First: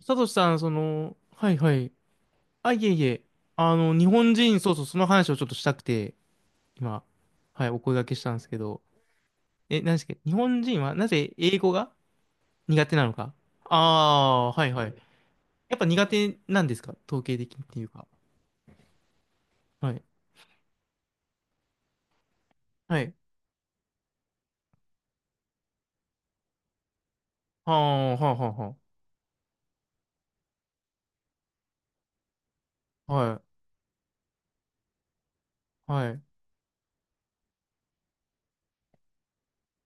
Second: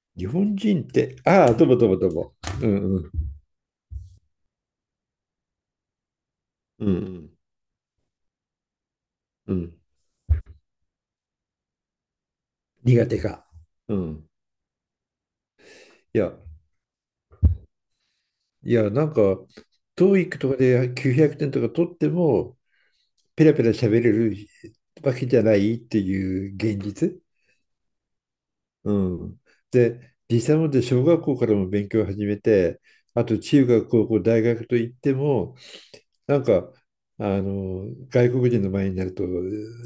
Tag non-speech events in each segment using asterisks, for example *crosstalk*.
サト日シさ本ん、人って、はああ、いとはぼとい。ぼとぼ。うあ、んいえういん。え。日本人、そうそう、その話をちょっとしたくて、うんう今、ん。はい、お声掛けしたんですけど、うん、何ですか、日本人はなぜ英語が苦手苦なの手か。か。うん。ああー、はいはい。やっぱ苦いや、手なんですか、統計的にっていうか。いや、はい。トーイックとかで900点とか取っても、はい。ペラペラ喋れるわけじゃないっていう現実。はあ、はあ、はうん。で、実際もで小学校からも勉強を始めて、あ、あとは中学、高校、大学といっても、あ。はい。はい。うなんか、外国人の前になると、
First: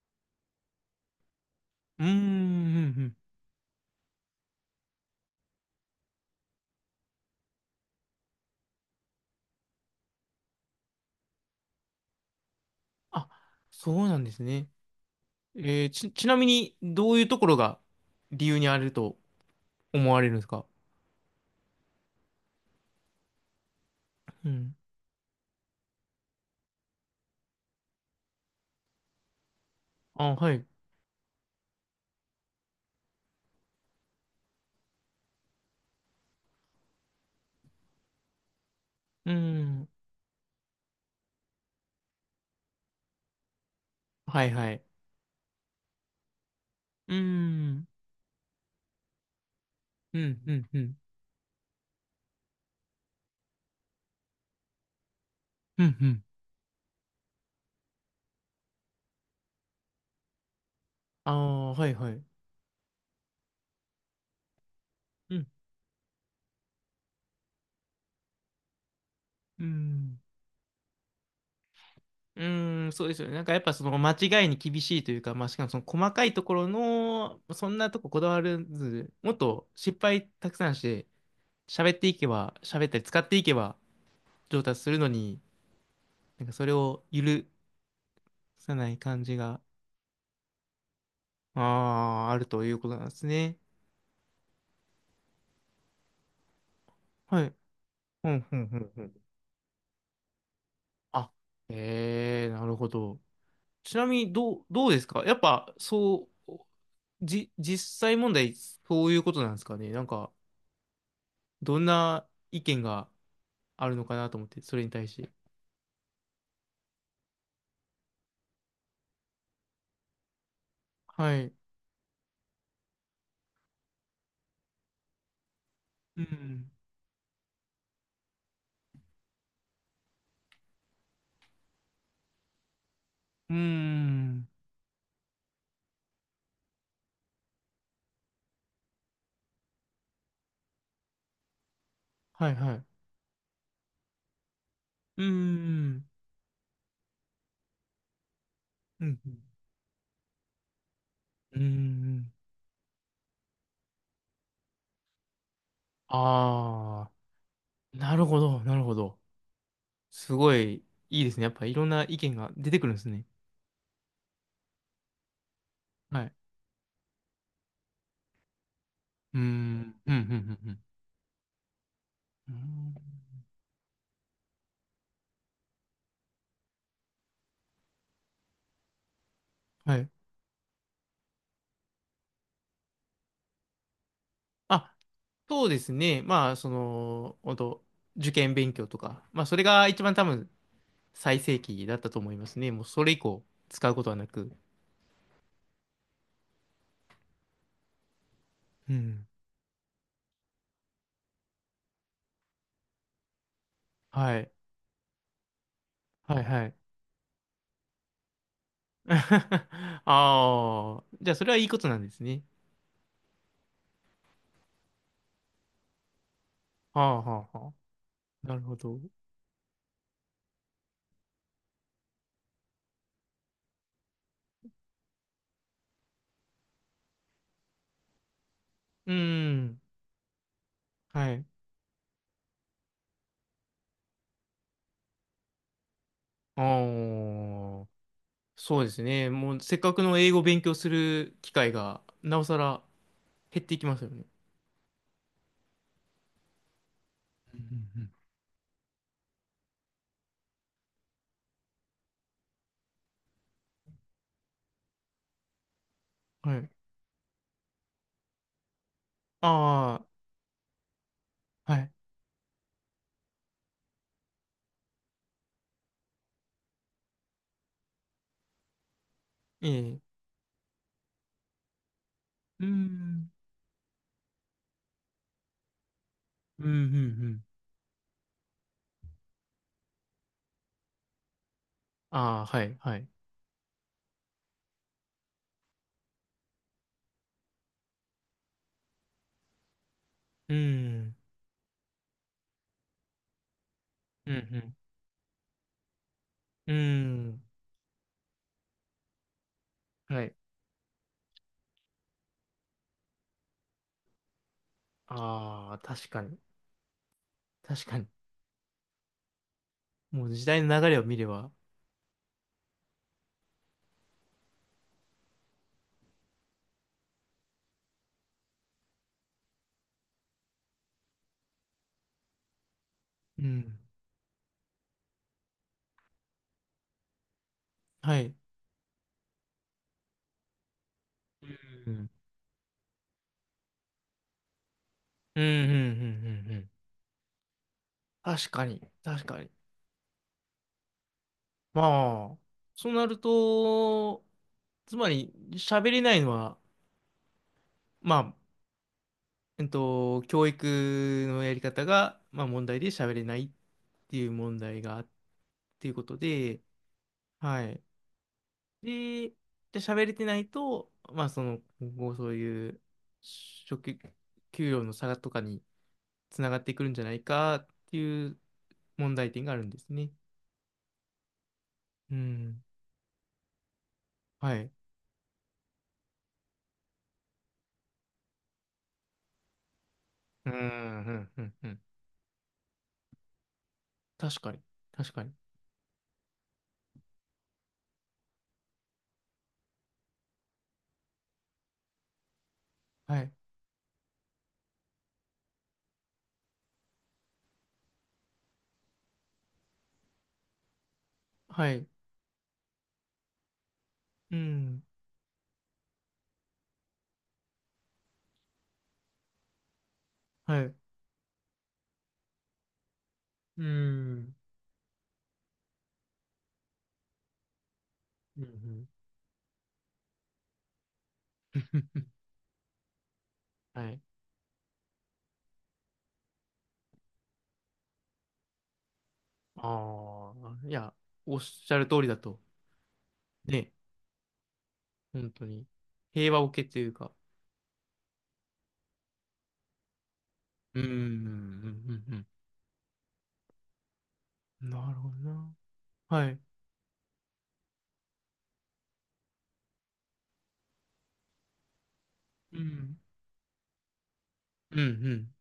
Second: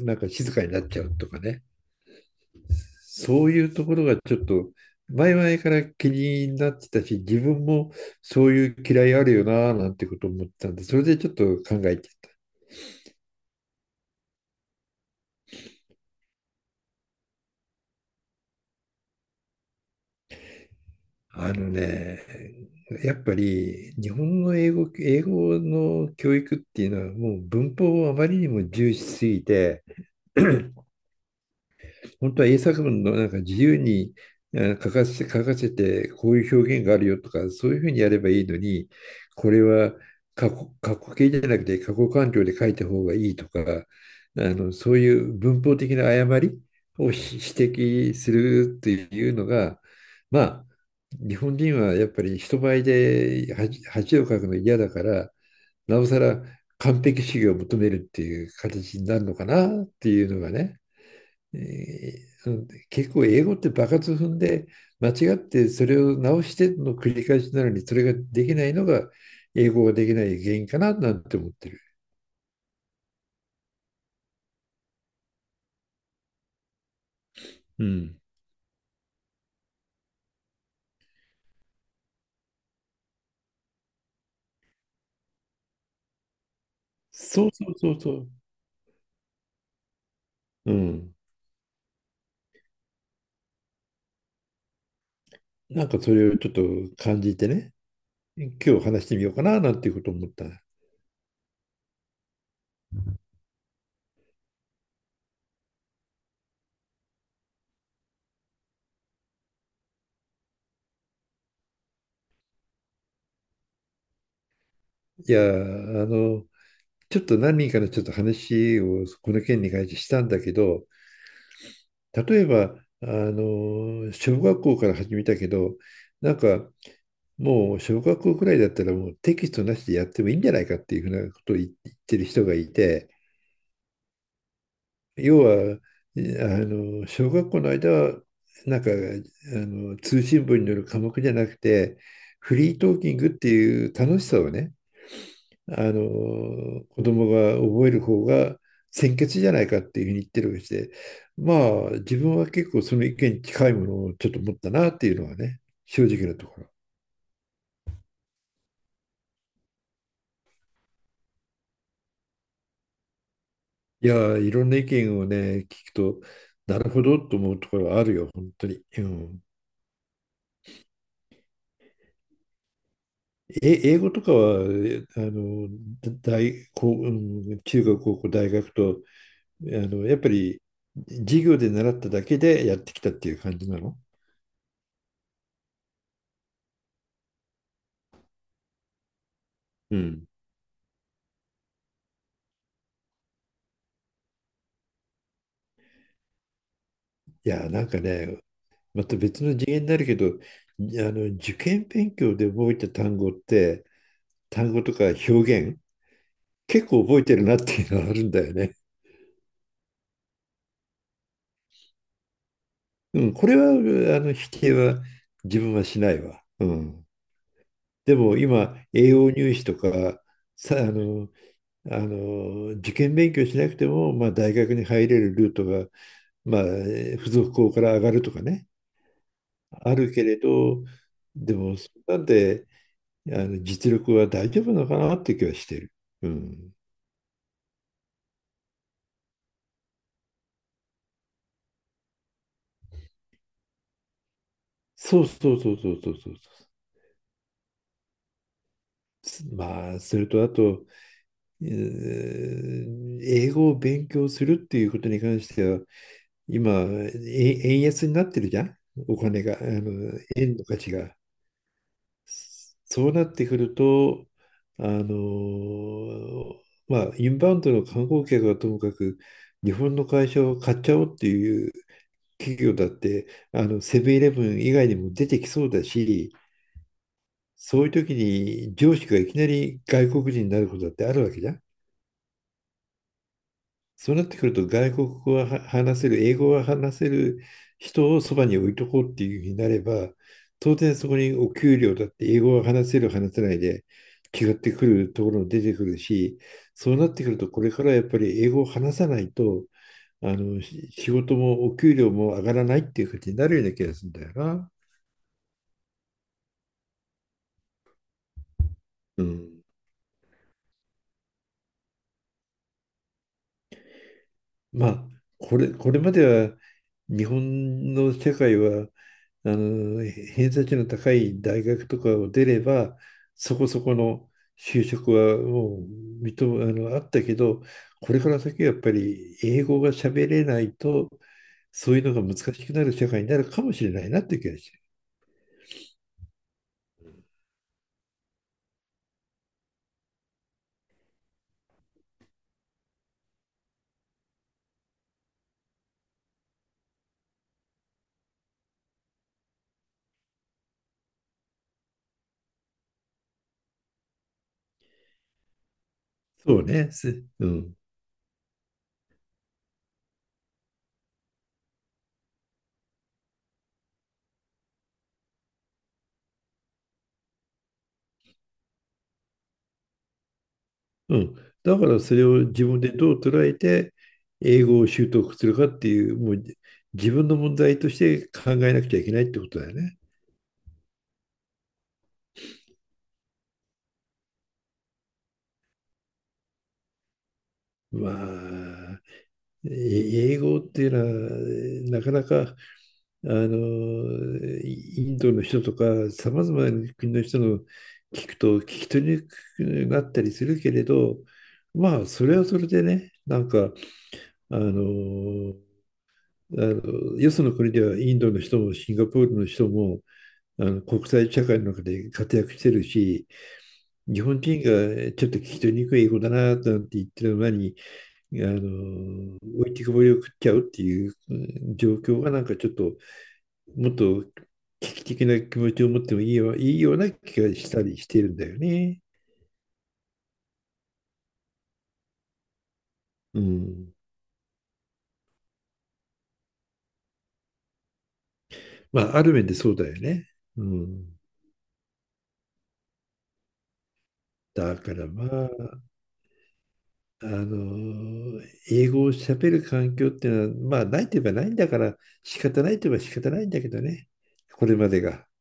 なんか静かになっちゃうとかね。ーん、うんうん。そういうところがちょっと前々から気になってたし、自分もそういう嫌いあるよななんてこと思ってたんで、それでちょっと考えてあ、そうなんですね。ちなみに、どういうところが理由にあると思われるんですか？た。あのね、やっぱり日本うの英ん。語、英語の教育っていうのはもう文法をあまりにも重視しすぎて、あ、はい。*coughs* 本当は英作文のなんか自由に書かせて、こういう表現があるよとか、そういうふうにやればいいのに、うこれん。は過去形じゃなくて過去完了で書いた方がいいとか、はいはい。そういう文法的な誤りをうー指ん。摘するっていうのが、うん、まうあ、ん、うん。日本人はやっぱり人前で恥をかくの嫌だから、うん、なうおさん。ら完璧主義を求めるっていう形になるのかなっていうのがね。あえあ、はいはい。ー結構英語って場数踏んで間う違っん、てそれを直しての繰り返しなのにそれができないのがう英語ができん。ない原因かななんて思ってる。うーん、そうですよね。なんかやっぱその間違いに厳しいというか、まあしかもその細かいところの、そんうなとこん。こだわらず、もっと失敗たくさんして、喋っていけば、喋ったり使っていけば上達するのに、なんかそれを許そうそうそうそさない感じが、う。うん。ああ、あるということなんですね。なんかそれをちょっと感じはてい。ね、うん、うん、う今日ん、う話してん。みようかななんていうことを思った。いあ、ええー、なるほど。ちなみにどうですかやっぱ、そう、実際問題、そういうことなんですかねなんか、どんな意見があるのかなと思って、それに対して。やー、ちょっと何人かのちょっと話をこの件に関してしたんだけど、はい。例えば、小学校から始めたけど、うなんん。かもう小学校くらいだったらもうテキストなしでやってもいいんじゃないかっていうふうなことを言ってる人がいて、うーん。要は、小学校の間は、なんか、あ通信簿による科目じゃなくて、はいフはい。リーうトーキングっていう楽しさをね、ーん。子供が覚える方がう先ん。決じゃないかっていうふうに言ってるわけで、まうあ、自ん。分は結構その意見に近いものをちょっと持ったなっていうのはね、正直なところ。ああー、なるほど、なるほど。すごい、いいですね。やっぱ、いろんな意見が出てくるんですね。いやー、いろんな意見をね、聞くと、はい。なるほどと思うところはあるよ、本当に。ううーん。ん。うん、うん、うん、うん。うーん、英語とかは、えあの、大、こう、う中学、高校、大学と、はい。やっぱり授業で習っただけでやってきたっていう感じなの。あ、そうですね。まあ、その、本当受験勉強とか、まあ、それがう一番多ん。分最盛期だったと思いますね。もうそれ以降使うことはなく。いやー、なんかね、うまたん。別の次元になるけど、受験勉強で覚えた単語って、はい。単語とか表現、はいはい。結構覚えてるなっていうのはあるんだよね。*laughs* ああ、じゃあそれはいいことなんですね。うん、これは、否定は自分はしないわ。うはん。あはあはあ。でもなるほ今、ど。栄養入試とか、さ、あの、受験勉強しなくても、まあ、大学に入れるルートが、まあ、付属校から上がるとかね、うん。あるけれど、はい。でも、そんなんで、実力は大丈夫なのかなって気はしてる。うあん。あ、そうですね。もうせっかくの英語を勉強する機会が、なおさら減っていきますよね。そうそうそうそうそうそう。うんうんまあ、それとあと、英語を勉強するっていうことに関しては、うん、はい。今、円安になってるじゃん、お金が、あ円の価値が。あ、はい。そうなってくると、あの、まあ、インバウンドの観光客はともかく、え日本え。の会社を買っちゃおうっていう企う業だって、ん。セブンイレブン以外にも出てきそうだし、うん、うん、うん。そういう時に上司がいきなり外国人になることだってあるわけじゃん。ああ、はい、はい。そうなってくると外国語は話せる、英語は話せる人をそばに置いとこうっていうふうになれば、う当然そん、こにお給料だって英語は話せる、話せないでうん、う違ってん。くるところも出てくるし、うそうなってくるん、とこれからやっぱり英語を話さないと、はい。仕事もお給料も上がらないっていう感じになるような気がするんだよな。ああ、確かに。確かに。うん。もう時代の流れを見れば。まあ、これまでは日本の世界は偏差値の高い大学とかを出れば、うそこん。そこの就職はもうあったけど、こはれかい。ら先はやっぱり英語が喋れないと、うそういうん、のが難しくなる社会になるかもしれないなって気がして。うん、うん、うん、うん。うん、確かに。確かに。まあ、そうなると、つまり、喋れないのは、まあ、えっと、教育のやり方が、まあ、問題で喋れないっていう問題があっていうことそで、うね。すうはん。い。で、で喋れてないと、まあ、その、今後そういう職、給料の差とかにつながってくるんじゃないかっていう問題点があるんですね。うん。だからそうれをん。自分でどう捉えて、は英い。語を習得するかっていう、もう自分の問題として考えなくちゃいけないってことだよね。うん、うん、うん、うん。確かに。確かに。まあ、英語っていうのは、なかなか、はあい。の、インドの人とか、さまざまな国の人の聞くと、聞き取りにくくなったりするけれど、はい。まあ、それはそれでね、うあん。の、よその国ではインドの人もシンガポールの人も、はい。国際社会の中で活躍してるし、う日ん。本人がちょっと聞き取りにくい英語だな、なんて言ってるのに、うん、*laughs* うん。置いてくぼりを食っちゃうっていう状 *laughs* 況がなんかちょっと、はもっい。と危機的な気持ちを持ってもいいよ、いいような気がしたりしてるんだよね。ああ、いや、おっしゃる通りだと。うね、ん。本当に。平和を受けというか。まあ、ある面でそうだよね。ううん、うん、うん、ん。うん。うん、なだかるらほどまな。あ、はい。あの、英語を喋る環境っていうのは、まあ、ないといえばないんだから、仕う方ないといん。えば仕方ないんだけどね。こうれん、うまでが。ん。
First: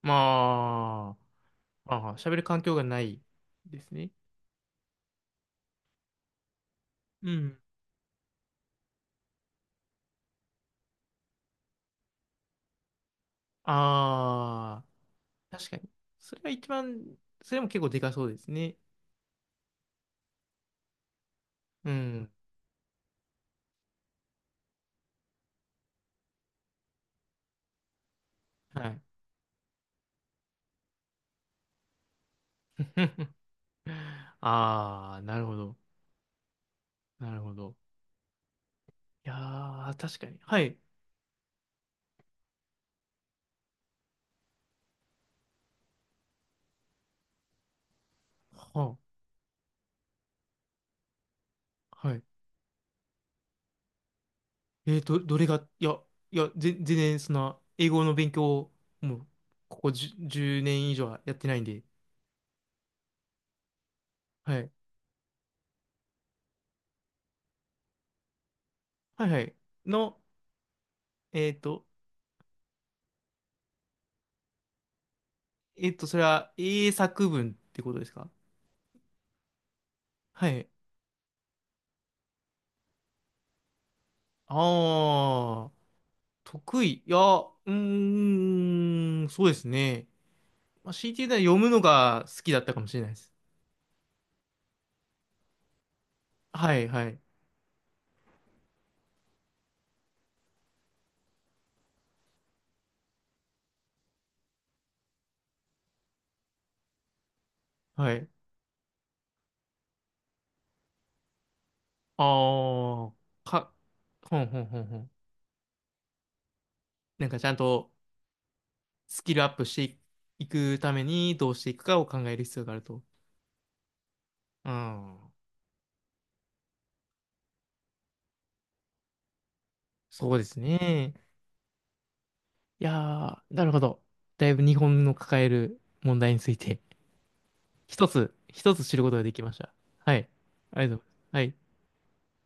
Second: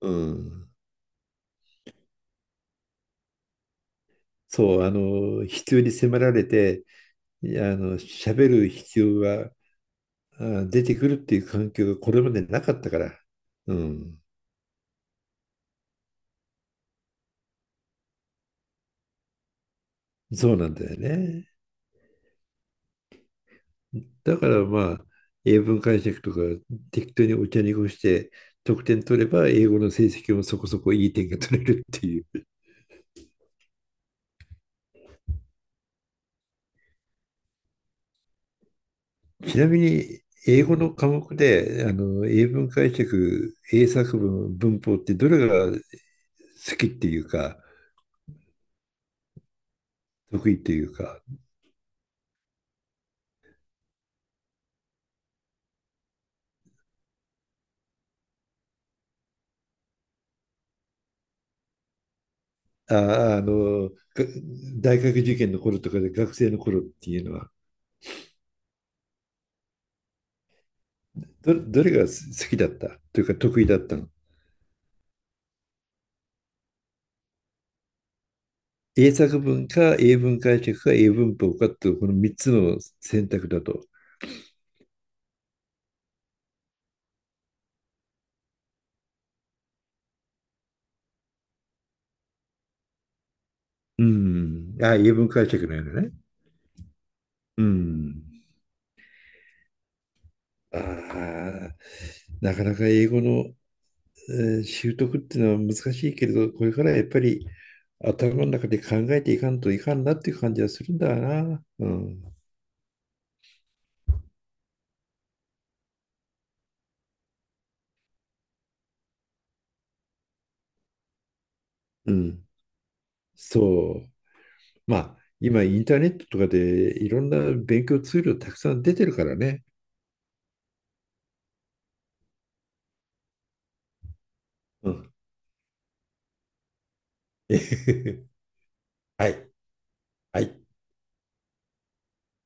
うん。まあ、ああ、喋る環境がないですね。そう、必要に迫られて、うん。喋る必要が出てくるっていう環境がこれまでなかったから、うん、ああ、確かに。それは一番、それも結構でかそうですね。そうなんだよね。うん。だからまあ、英文解釈とか適当にお茶に濁して得はい。点取れば、英語の成績もそこそこいい点が取れるっていう。ああ、なるほど。なるほど。いや *laughs* ちなみー、確に、かに。は英語い。の科目で、英文解釈、英作文、文法ってどれが好きっていうか、は得意っていうか、あ、はい。どれが、いや、いや、全然、その、英語の勉強を、もう、ここ10、年以上はやってないんで。あ、あの、がはい。大学受験の頃とかで学生の頃っていうのは、はいはい。の、えっどと、れが好きだったというか得意だったの。えっと、それは英作文ってことですか？英作文か英文は解い。釈か英文法かっていうこの3つの選択だと。ああ、得意。いや、うーん、そうですね。まあ、強いて言うなら読むのが好きだったかもしれないです。うん。あ、英文解釈なのね。はい、はい、うん。ああ、なかなか英語の、習得っていうのは難しいけれど、これからやっぱりはい。頭の中で考えていかんといかんなっていう感じはするんだな。うん。ああ、か、ほんほんほんほん。なんかちゃんとスキルアップしていくためにどうしていくかをう考えるん。必要があると。そう。うまあ、ん、今インターネットとかでいろんな勉強ツールたくさん出てるからね。そうですね。いやー、なるほど。だいぶ日う本ん。 の抱える問題について一 *laughs* つ、一つ知ることがはできい。ました。はい。はい。ありがとうございます。はい。